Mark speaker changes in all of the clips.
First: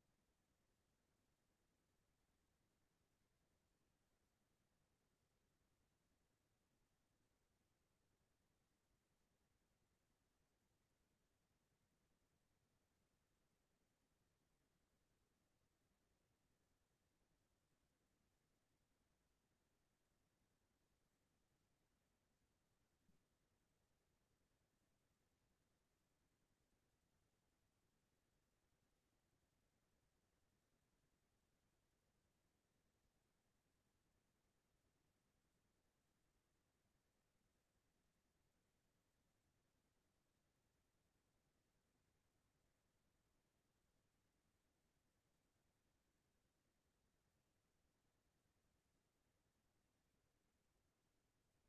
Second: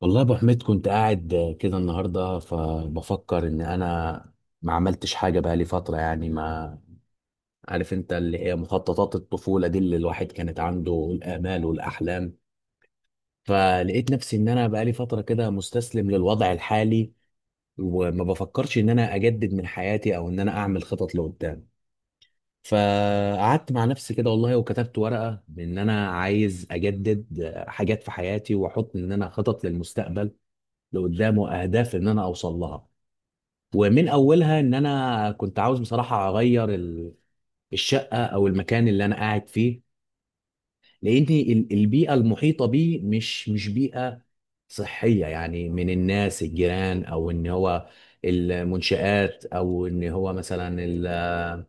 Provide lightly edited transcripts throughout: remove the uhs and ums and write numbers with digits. Speaker 1: والله يا ابو حميد، كنت قاعد كده النهارده فبفكر ان انا ما عملتش حاجه بقى لي فتره، يعني ما عارف انت، اللي هي مخططات الطفوله دي اللي الواحد كانت عنده الامال والاحلام. فلقيت نفسي ان انا بقى لي فتره كده مستسلم للوضع الحالي، وما بفكرش ان انا اجدد من حياتي او ان انا اعمل خطط لقدام. فقعدت مع نفسي كده والله وكتبت ورقه ان انا عايز اجدد حاجات في حياتي، واحط ان انا خطط للمستقبل لقدام واهداف ان انا اوصل لها. ومن اولها ان انا كنت عاوز بصراحه اغير الشقه او المكان اللي انا قاعد فيه، لان البيئه المحيطه بيه مش بيئه صحيه، يعني من الناس الجيران، او ان هو المنشآت، او ان هو مثلا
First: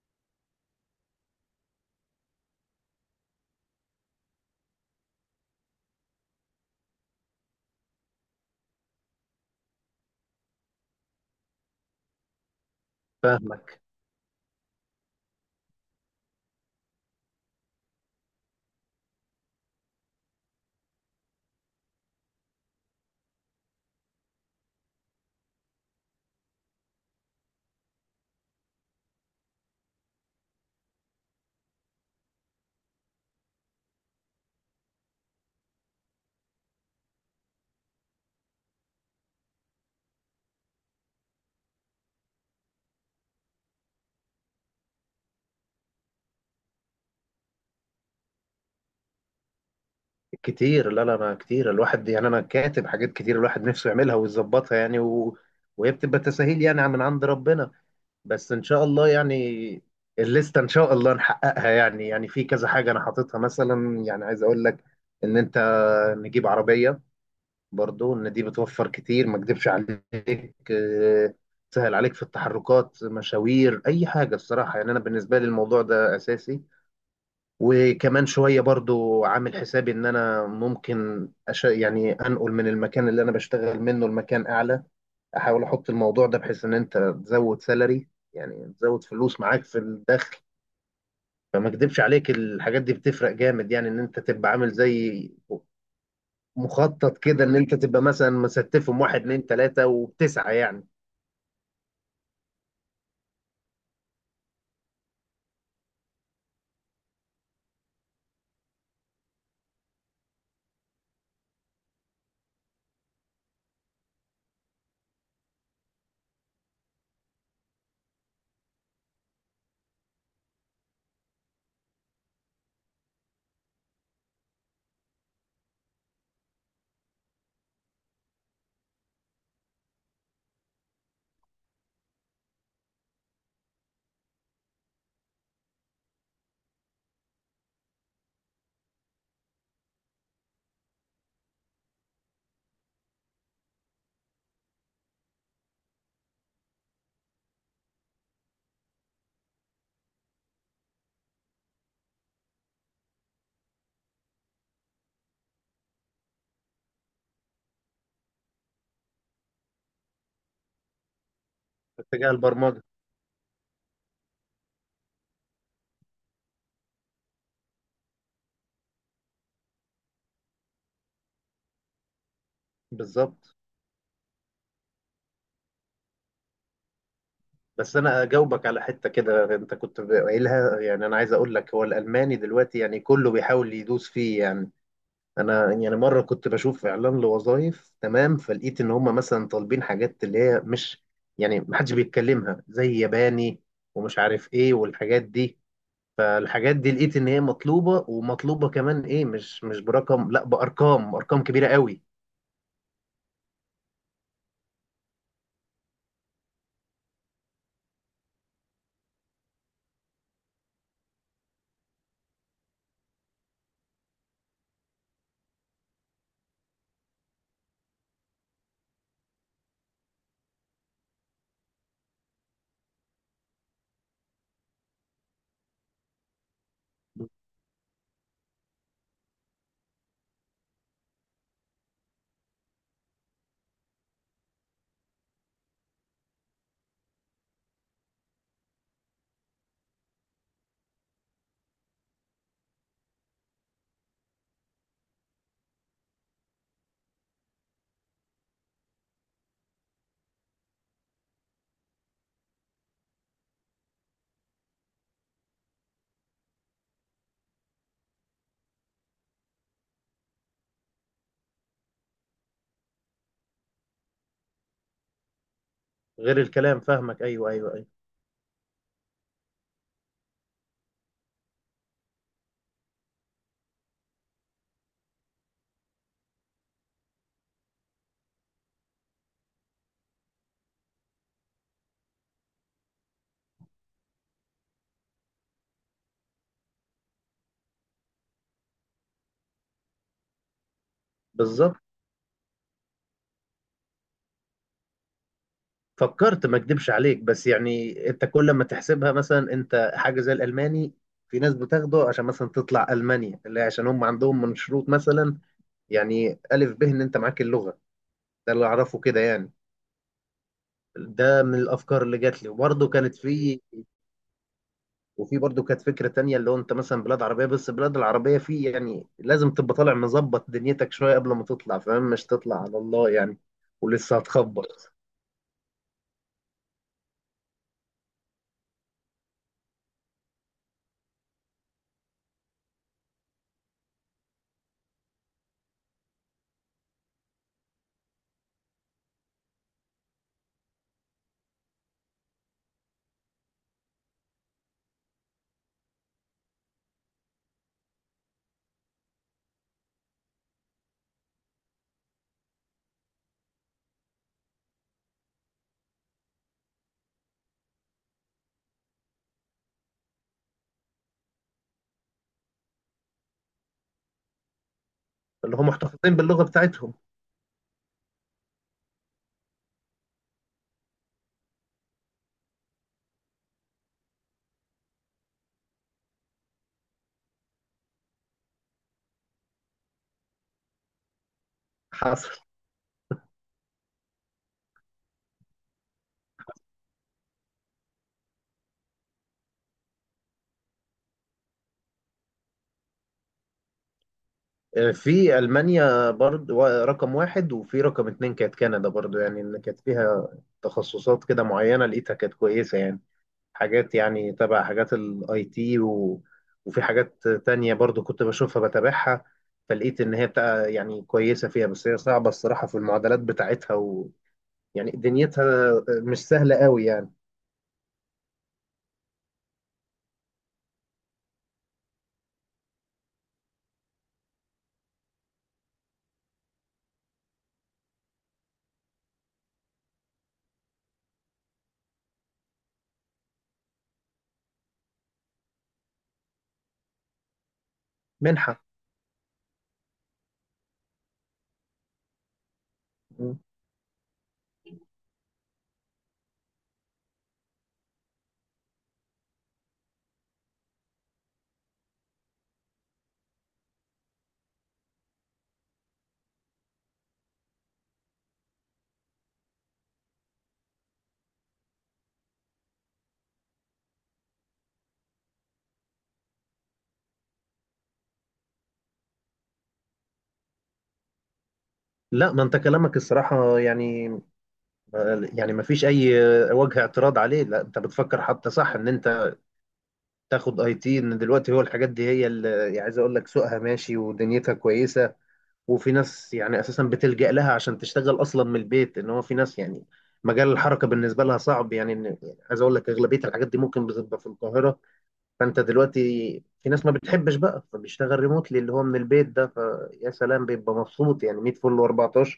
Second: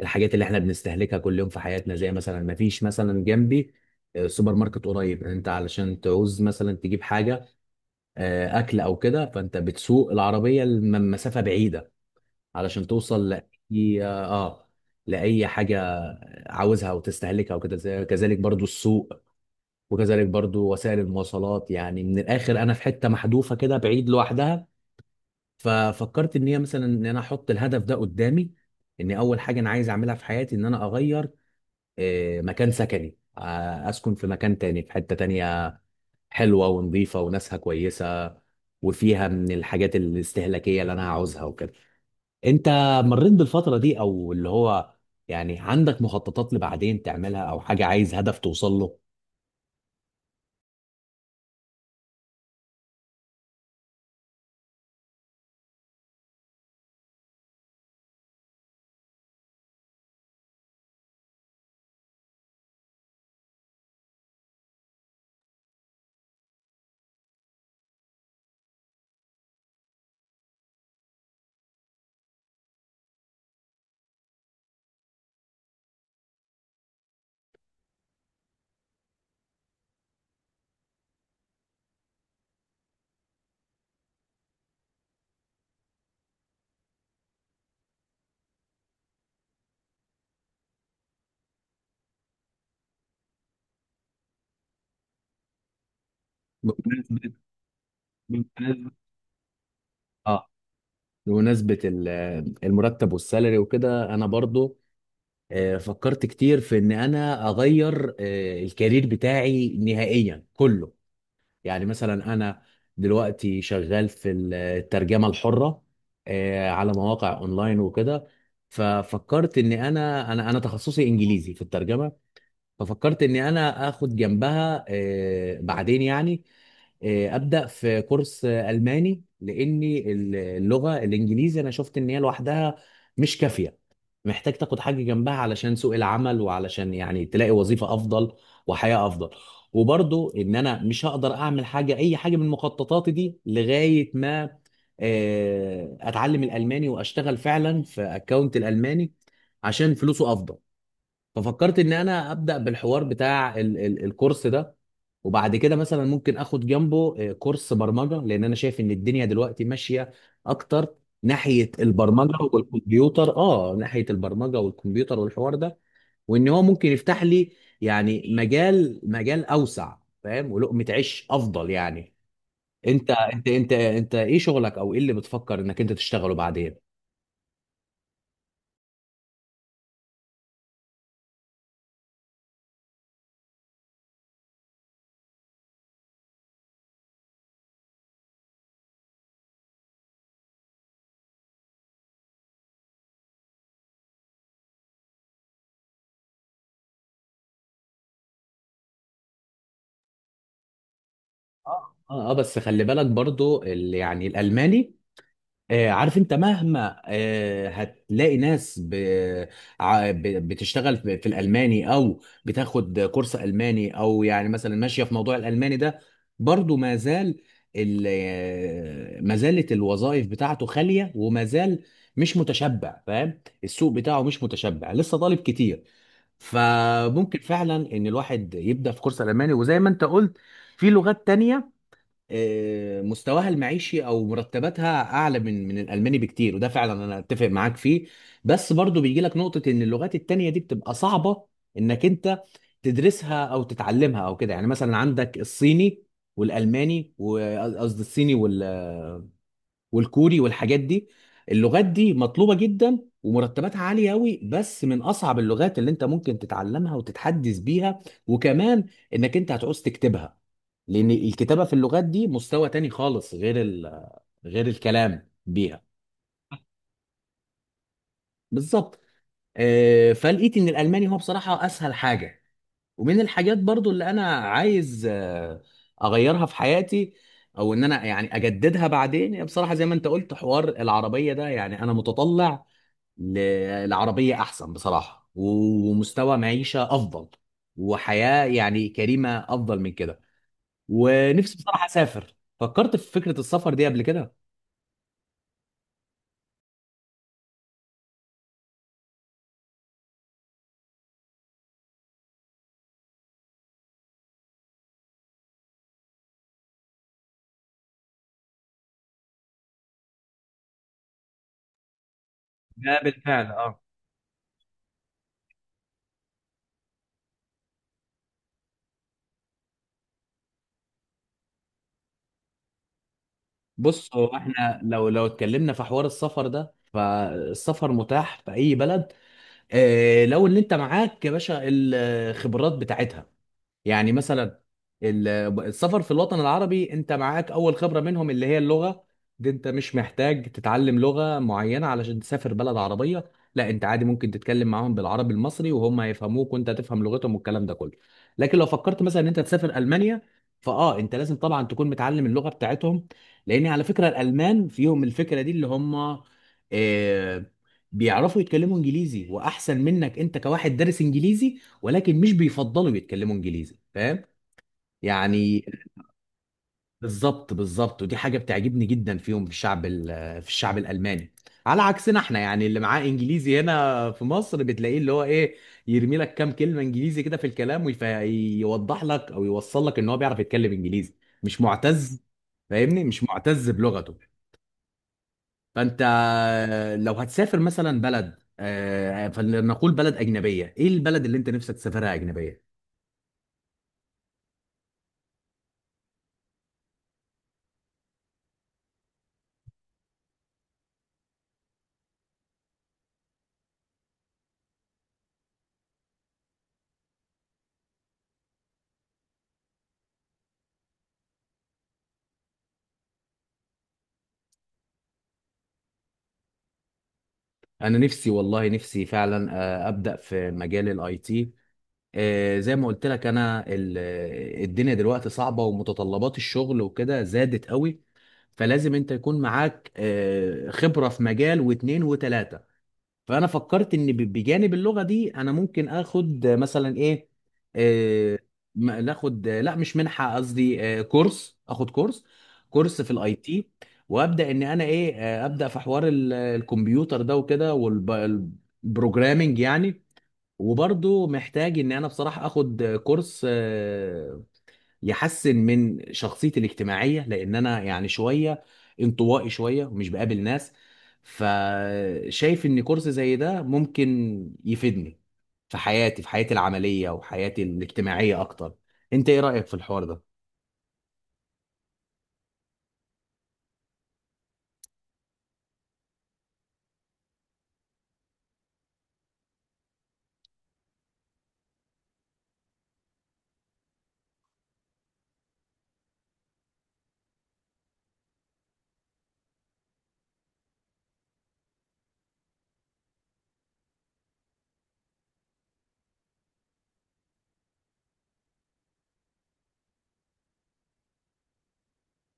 Speaker 1: الحاجات اللي احنا بنستهلكها كل يوم في حياتنا. زي مثلا ما فيش مثلا جنبي سوبر ماركت قريب انت، علشان تعوز مثلا تجيب حاجه اكل او كده، فانت بتسوق العربيه لمسافه بعيده علشان توصل
Speaker 2: فاهمك.
Speaker 1: لأي حاجة عاوزها وتستهلكها وكده. كذلك برضو السوق، وكذلك برضو وسائل المواصلات، يعني من الآخر أنا في حتة محذوفة كده بعيد لوحدها. ففكرت إن هي مثلا إن أنا أحط الهدف ده قدامي، إن أول حاجة أنا عايز أعملها في حياتي إن أنا أغير مكان سكني، أسكن في مكان تاني في حتة تانية حلوة ونظيفة وناسها كويسة، وفيها من الحاجات الاستهلاكية اللي أنا عاوزها وكده. انت مريت بالفترة دي او اللي هو يعني عندك مخططات لبعدين تعملها او حاجة عايز هدف توصل له؟
Speaker 2: كتير، لا لا، انا كتير، الواحد يعني انا كاتب حاجات كتير الواحد نفسه يعملها ويظبطها يعني وهي بتبقى تساهيل يعني من عند ربنا، بس ان شاء الله يعني الليسته ان شاء الله نحققها يعني. يعني في كذا حاجه انا حاططها، مثلا يعني عايز اقول لك ان انت نجيب عربيه، برضو ان دي بتوفر كتير ما اكدبش عليك. تسهل عليك في التحركات، مشاوير، اي حاجه. الصراحه يعني انا بالنسبه لي الموضوع ده اساسي. وكمان شوية برضو عامل حسابي ان انا ممكن يعني انقل من المكان اللي انا بشتغل منه لمكان اعلى، احاول احط الموضوع ده بحيث ان انت تزود سالري، يعني تزود فلوس معاك في الدخل. فما اكدبش عليك الحاجات دي بتفرق جامد، يعني ان انت تبقى عامل زي مخطط
Speaker 1: بمناسبة
Speaker 2: كده، ان انت تبقى مثلا
Speaker 1: بمناسبة
Speaker 2: مستفهم واحد اتنين تلاتة
Speaker 1: اه
Speaker 2: وبتسعى يعني
Speaker 1: بمناسبة المرتب والسالري وكده انا برضو فكرت كتير في ان انا اغير الكارير بتاعي نهائيا كله. يعني مثلا انا دلوقتي شغال في الترجمة الحرة، على مواقع اونلاين وكده. ففكرت ان انا تخصصي انجليزي في الترجمة، ففكرت اني انا اخد جنبها بعدين يعني ابدا في كورس الماني، لاني اللغه الانجليزي انا شفت ان هي لوحدها مش كافيه. محتاج تاخد حاجه جنبها علشان سوق العمل، وعلشان يعني تلاقي وظيفه افضل وحياه افضل. وبرضو ان انا مش هقدر اعمل حاجه، اي حاجه من مخططاتي دي لغايه ما اتعلم الالماني واشتغل فعلا في اكونت الالماني عشان فلوسه افضل. ففكرت ان انا ابدا بالحوار بتاع ال ال الكورس ده. وبعد كده مثلا ممكن اخد جنبه كورس برمجه، لان انا شايف ان الدنيا دلوقتي ماشيه اكتر ناحيه
Speaker 2: في اتجاه
Speaker 1: البرمجه
Speaker 2: البرمجة.
Speaker 1: والكمبيوتر، والحوار ده وان هو ممكن يفتح لي يعني مجال اوسع، فاهم، ولقمه عيش افضل يعني. انت انت
Speaker 2: بالظبط.
Speaker 1: انت انت ايه شغلك، او ايه اللي بتفكر انك انت تشتغله بعدين؟
Speaker 2: بس انا اجاوبك على حته كده انت كنت قايلها. يعني انا عايز اقول لك هو الالماني دلوقتي يعني كله بيحاول يدوس فيه يعني. انا يعني مره كنت بشوف اعلان لوظائف، تمام، فلقيت ان هم مثلا طالبين حاجات اللي هي مش يعني محدش بيتكلمها زي ياباني ومش عارف ايه والحاجات دي. فالحاجات دي لقيت ان هي مطلوبه ومطلوبه كمان، ايه، مش برقم، لا، بارقام، ارقام كبيره
Speaker 1: اه،
Speaker 2: قوي.
Speaker 1: اه، بس خلي بالك برضو يعني الالماني. عارف انت مهما هتلاقي ناس بتشتغل في الالماني او بتاخد كورس الماني، او يعني مثلا ماشيه في موضوع الالماني ده. برضو ما زال ال... آه، ما زالت الوظائف بتاعته خاليه وما زال مش متشبع، فاهم، السوق بتاعه مش متشبع لسه طالب كتير. فممكن فعلا ان الواحد يبدا في كورس الماني. وزي ما انت قلت، في لغات تانية مستواها المعيشي او مرتباتها اعلى من الالماني بكتير، وده فعلا انا اتفق معاك فيه. بس برضو بيجي لك نقطة ان اللغات التانية دي بتبقى صعبة انك انت تدرسها او تتعلمها او كده. يعني مثلا عندك الصيني والالماني، وقصدي الصيني والكوري والحاجات دي. اللغات دي مطلوبة جدا ومرتباتها عالية قوي، بس من أصعب اللغات اللي أنت ممكن تتعلمها وتتحدث بيها. وكمان إنك أنت هتعوز تكتبها، لأن الكتابة في اللغات دي مستوى تاني خالص، غير غير الكلام بيها.
Speaker 2: غير الكلام، فاهمك، ايوه ايوه ايوه،
Speaker 1: بالظبط. فلقيت ان الالماني هو بصراحه اسهل حاجه، ومن الحاجات برضو اللي انا عايز اغيرها في حياتي او ان انا يعني اجددها بعدين. بصراحه زي ما انت قلت، حوار العربيه ده يعني انا متطلع ل- العربية أحسن بصراحة، ومستوى معيشة أفضل، وحياة يعني كريمة أفضل من كده. ونفسي
Speaker 2: بالظبط.
Speaker 1: بصراحة أسافر. فكرت في فكرة السفر دي قبل كده؟
Speaker 2: فكرت ما اكدبش عليك، بس يعني انت كل ما تحسبها مثلا، انت حاجه زي الالماني في ناس بتاخده عشان مثلا تطلع المانيا، اللي هي عشان هم عندهم من شروط مثلا يعني الف ب ان انت معاك اللغه. ده اللي اعرفه كده يعني. ده من الافكار اللي جات لي وبرضه
Speaker 1: ده
Speaker 2: كانت
Speaker 1: بالفعل
Speaker 2: في،
Speaker 1: اه.
Speaker 2: وفي برضه كانت فكره تانية اللي هو انت مثلا بلاد عربيه، بس البلاد العربيه في يعني لازم تبقى طالع مظبط دنيتك شويه قبل ما تطلع، فاهم، مش تطلع على الله يعني،
Speaker 1: بص،
Speaker 2: ولسه
Speaker 1: هو احنا
Speaker 2: هتخبط.
Speaker 1: لو اتكلمنا في حوار السفر ده فالسفر متاح في أي بلد. اه، لو اللي أنت معاك يا باشا الخبرات بتاعتها. يعني مثلا ال- السفر في الوطن العربي، انت معاك اول خبرة منهم اللي هي اللغة. دي انت مش محتاج تتعلم لغة معينة علشان تسافر بلد عربية، لا انت عادي ممكن تتكلم معاهم بالعربي المصري وهم هيفهموك وانت هتفهم لغتهم والكلام ده كله. لكن لو فكرت مثلا ان انت تسافر المانيا، فاه انت لازم طبعا تكون متعلم اللغة بتاعتهم. لان على فكرة الالمان فيهم الفكرة دي اللي هم آه، بيعرفوا يتكلموا انجليزي واحسن منك، انت كواحد دارس انجليزي. ولكن مش بيفضلوا يتكلموا انجليزي، فاهم
Speaker 2: اللي
Speaker 1: يعني.
Speaker 2: هم محتفظين باللغه بتاعتهم.
Speaker 1: بالظبط بالظبط، ودي حاجه بتعجبني جدا فيهم، في الشعب في الشعب الالماني. على عكسنا احنا، يعني اللي معاه انجليزي هنا في مصر بتلاقيه اللي هو ايه، يرمي لك كام كلمه انجليزي كده في الكلام ويوضح لك او يوصل لك ان هو بيعرف يتكلم انجليزي، مش معتز،
Speaker 2: حصل.
Speaker 1: فاهمني، مش معتز بلغته. فانت لو هتسافر مثلا بلد فلنقول بلد اجنبيه، ايه البلد اللي انت نفسك تسافرها اجنبيه؟
Speaker 2: في المانيا برضو رقم واحد، وفي رقم اتنين كانت كندا برضو، يعني ان كانت فيها تخصصات كده معينه لقيتها كانت كويسه يعني. حاجات يعني تبع حاجات الاي تي، وفي حاجات تانية برضو كنت بشوفها بتابعها، فلقيت ان هي بتاع يعني كويسه فيها، بس هي صعبه الصراحه في المعادلات بتاعتها، ويعني دنيتها مش سهله قوي يعني.
Speaker 1: انا نفسي والله نفسي فعلا ابدا في مجال الاي تي. زي ما قلت لك انا، الدنيا دلوقتي صعبه ومتطلبات الشغل وكده زادت قوي، فلازم انت يكون معاك خبره في مجال واتنين وتلاته. فانا فكرت ان بجانب اللغه دي انا ممكن اخد مثلا ايه، آه،
Speaker 2: منحه.
Speaker 1: ناخد، لا مش منحه، قصدي كورس، اخد كورس كورس في الاي تي. وابدا ان انا ايه، ابدا في حوار الكمبيوتر ده وكده، والبروجرامنج يعني. وبرضو محتاج ان انا بصراحه اخد كورس يحسن من شخصيتي الاجتماعية، لأن أنا يعني شوية انطوائي شوية ومش بقابل ناس. فشايف إن كورس زي ده ممكن يفيدني في حياتي، في حياتي العملية وحياتي الاجتماعية أكتر. أنت إيه رأيك في الحوار
Speaker 2: لا ما انت كلامك الصراحه يعني يعني ما فيش اي وجه اعتراض عليه، لا انت بتفكر حتى صح ان انت تاخد اي تي. ان دلوقتي هو الحاجات دي هي اللي يعني عايز اقول لك سوقها ماشي ودنيتها كويسه. وفي ناس يعني اساسا بتلجأ لها عشان تشتغل اصلا من البيت، ان هو في ناس يعني مجال الحركه بالنسبه لها صعب، يعني إن يعني عايز اقول لك اغلبيه الحاجات دي ممكن بتبقى في القاهره. فانت دلوقتي في ناس ما بتحبش بقى فبيشتغل ريموتلي اللي هو من البيت، ده فيا سلام بيبقى مبسوط يعني 100 فل و14.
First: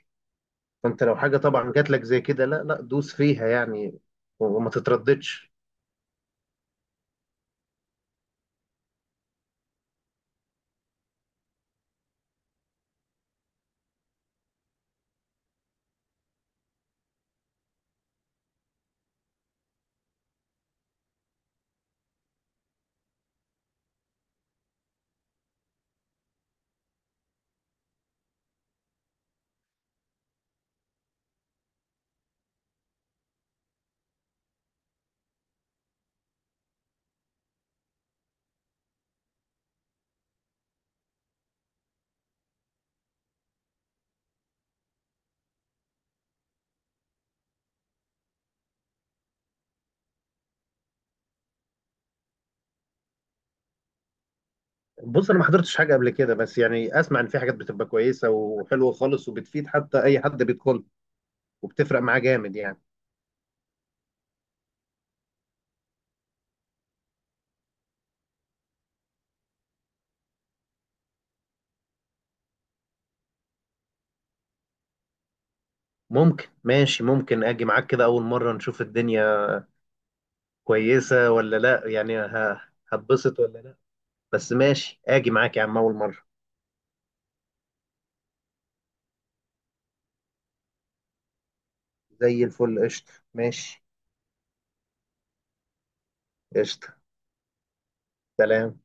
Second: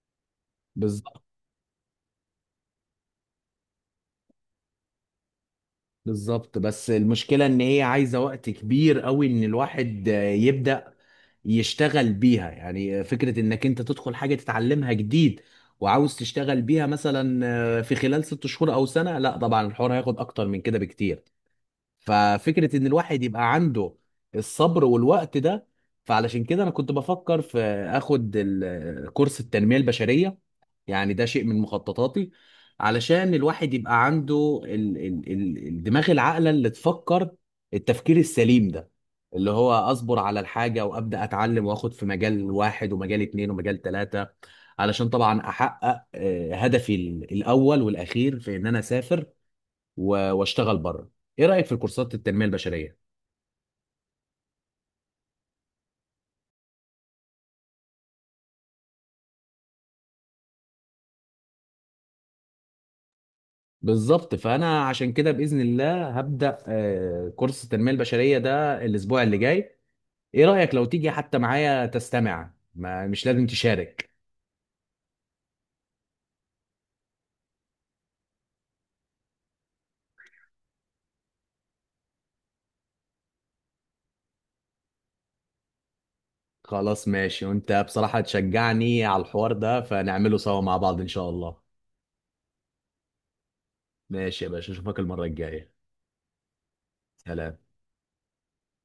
Speaker 2: فانت لو
Speaker 1: ده؟
Speaker 2: حاجه طبعا جات لك زي كده، لا لا، دوس فيها يعني، وما تترددش.
Speaker 1: بالظبط. بس المشكلة ان هي عايزة وقت كبير قوي ان الواحد يبدأ يشتغل بيها. يعني فكرة انك انت تدخل حاجة تتعلمها جديد وعاوز تشتغل بيها مثلا في خلال 6 شهور او سنة، لا طبعا الحوار هياخد اكتر من كده بكتير. ففكرة ان الواحد يبقى عنده الصبر والوقت ده، فعلشان كده انا كنت بفكر في اخد كورس التنمية البشرية. يعني ده شيء من مخططاتي علشان الواحد يبقى عنده ال ال ال الدماغ العاقلة اللي تفكر، التفكير السليم ده، اللي هو اصبر على الحاجة وابدأ اتعلم واخد في مجال واحد ومجال اتنين ومجال تلاتة علشان طبعا احقق هدفي الاول والاخير في ان انا اسافر واشتغل بره. ايه رأيك في الكورسات التنمية البشرية؟
Speaker 2: بص انا ما حضرتش حاجه قبل كده، بس يعني اسمع ان في حاجات بتبقى كويسه وحلوه خالص وبتفيد حتى اي حد بيدخل، وبتفرق معاه جامد يعني.
Speaker 1: بالظبط. فانا عشان كده باذن الله هبدا كورس التنميه البشريه ده الاسبوع اللي جاي. ايه رأيك لو تيجي حتى معايا تستمع، ما مش لازم تشارك؟
Speaker 2: ممكن، ماشي، ممكن اجي معاك كده اول مره نشوف الدنيا كويسه ولا لا، يعني هتبسط ولا لا، بس ماشي اجي معاك يا عم اول مره.
Speaker 1: خلاص ماشي. وانت بصراحة تشجعني على الحوار ده، فنعمله سوا مع بعض ان شاء الله.
Speaker 2: زي الفل، قشطه، ماشي.
Speaker 1: ماشي يا باشا، اشوفك المرة الجاية.
Speaker 2: قشطه.
Speaker 1: سلام.
Speaker 2: سلام.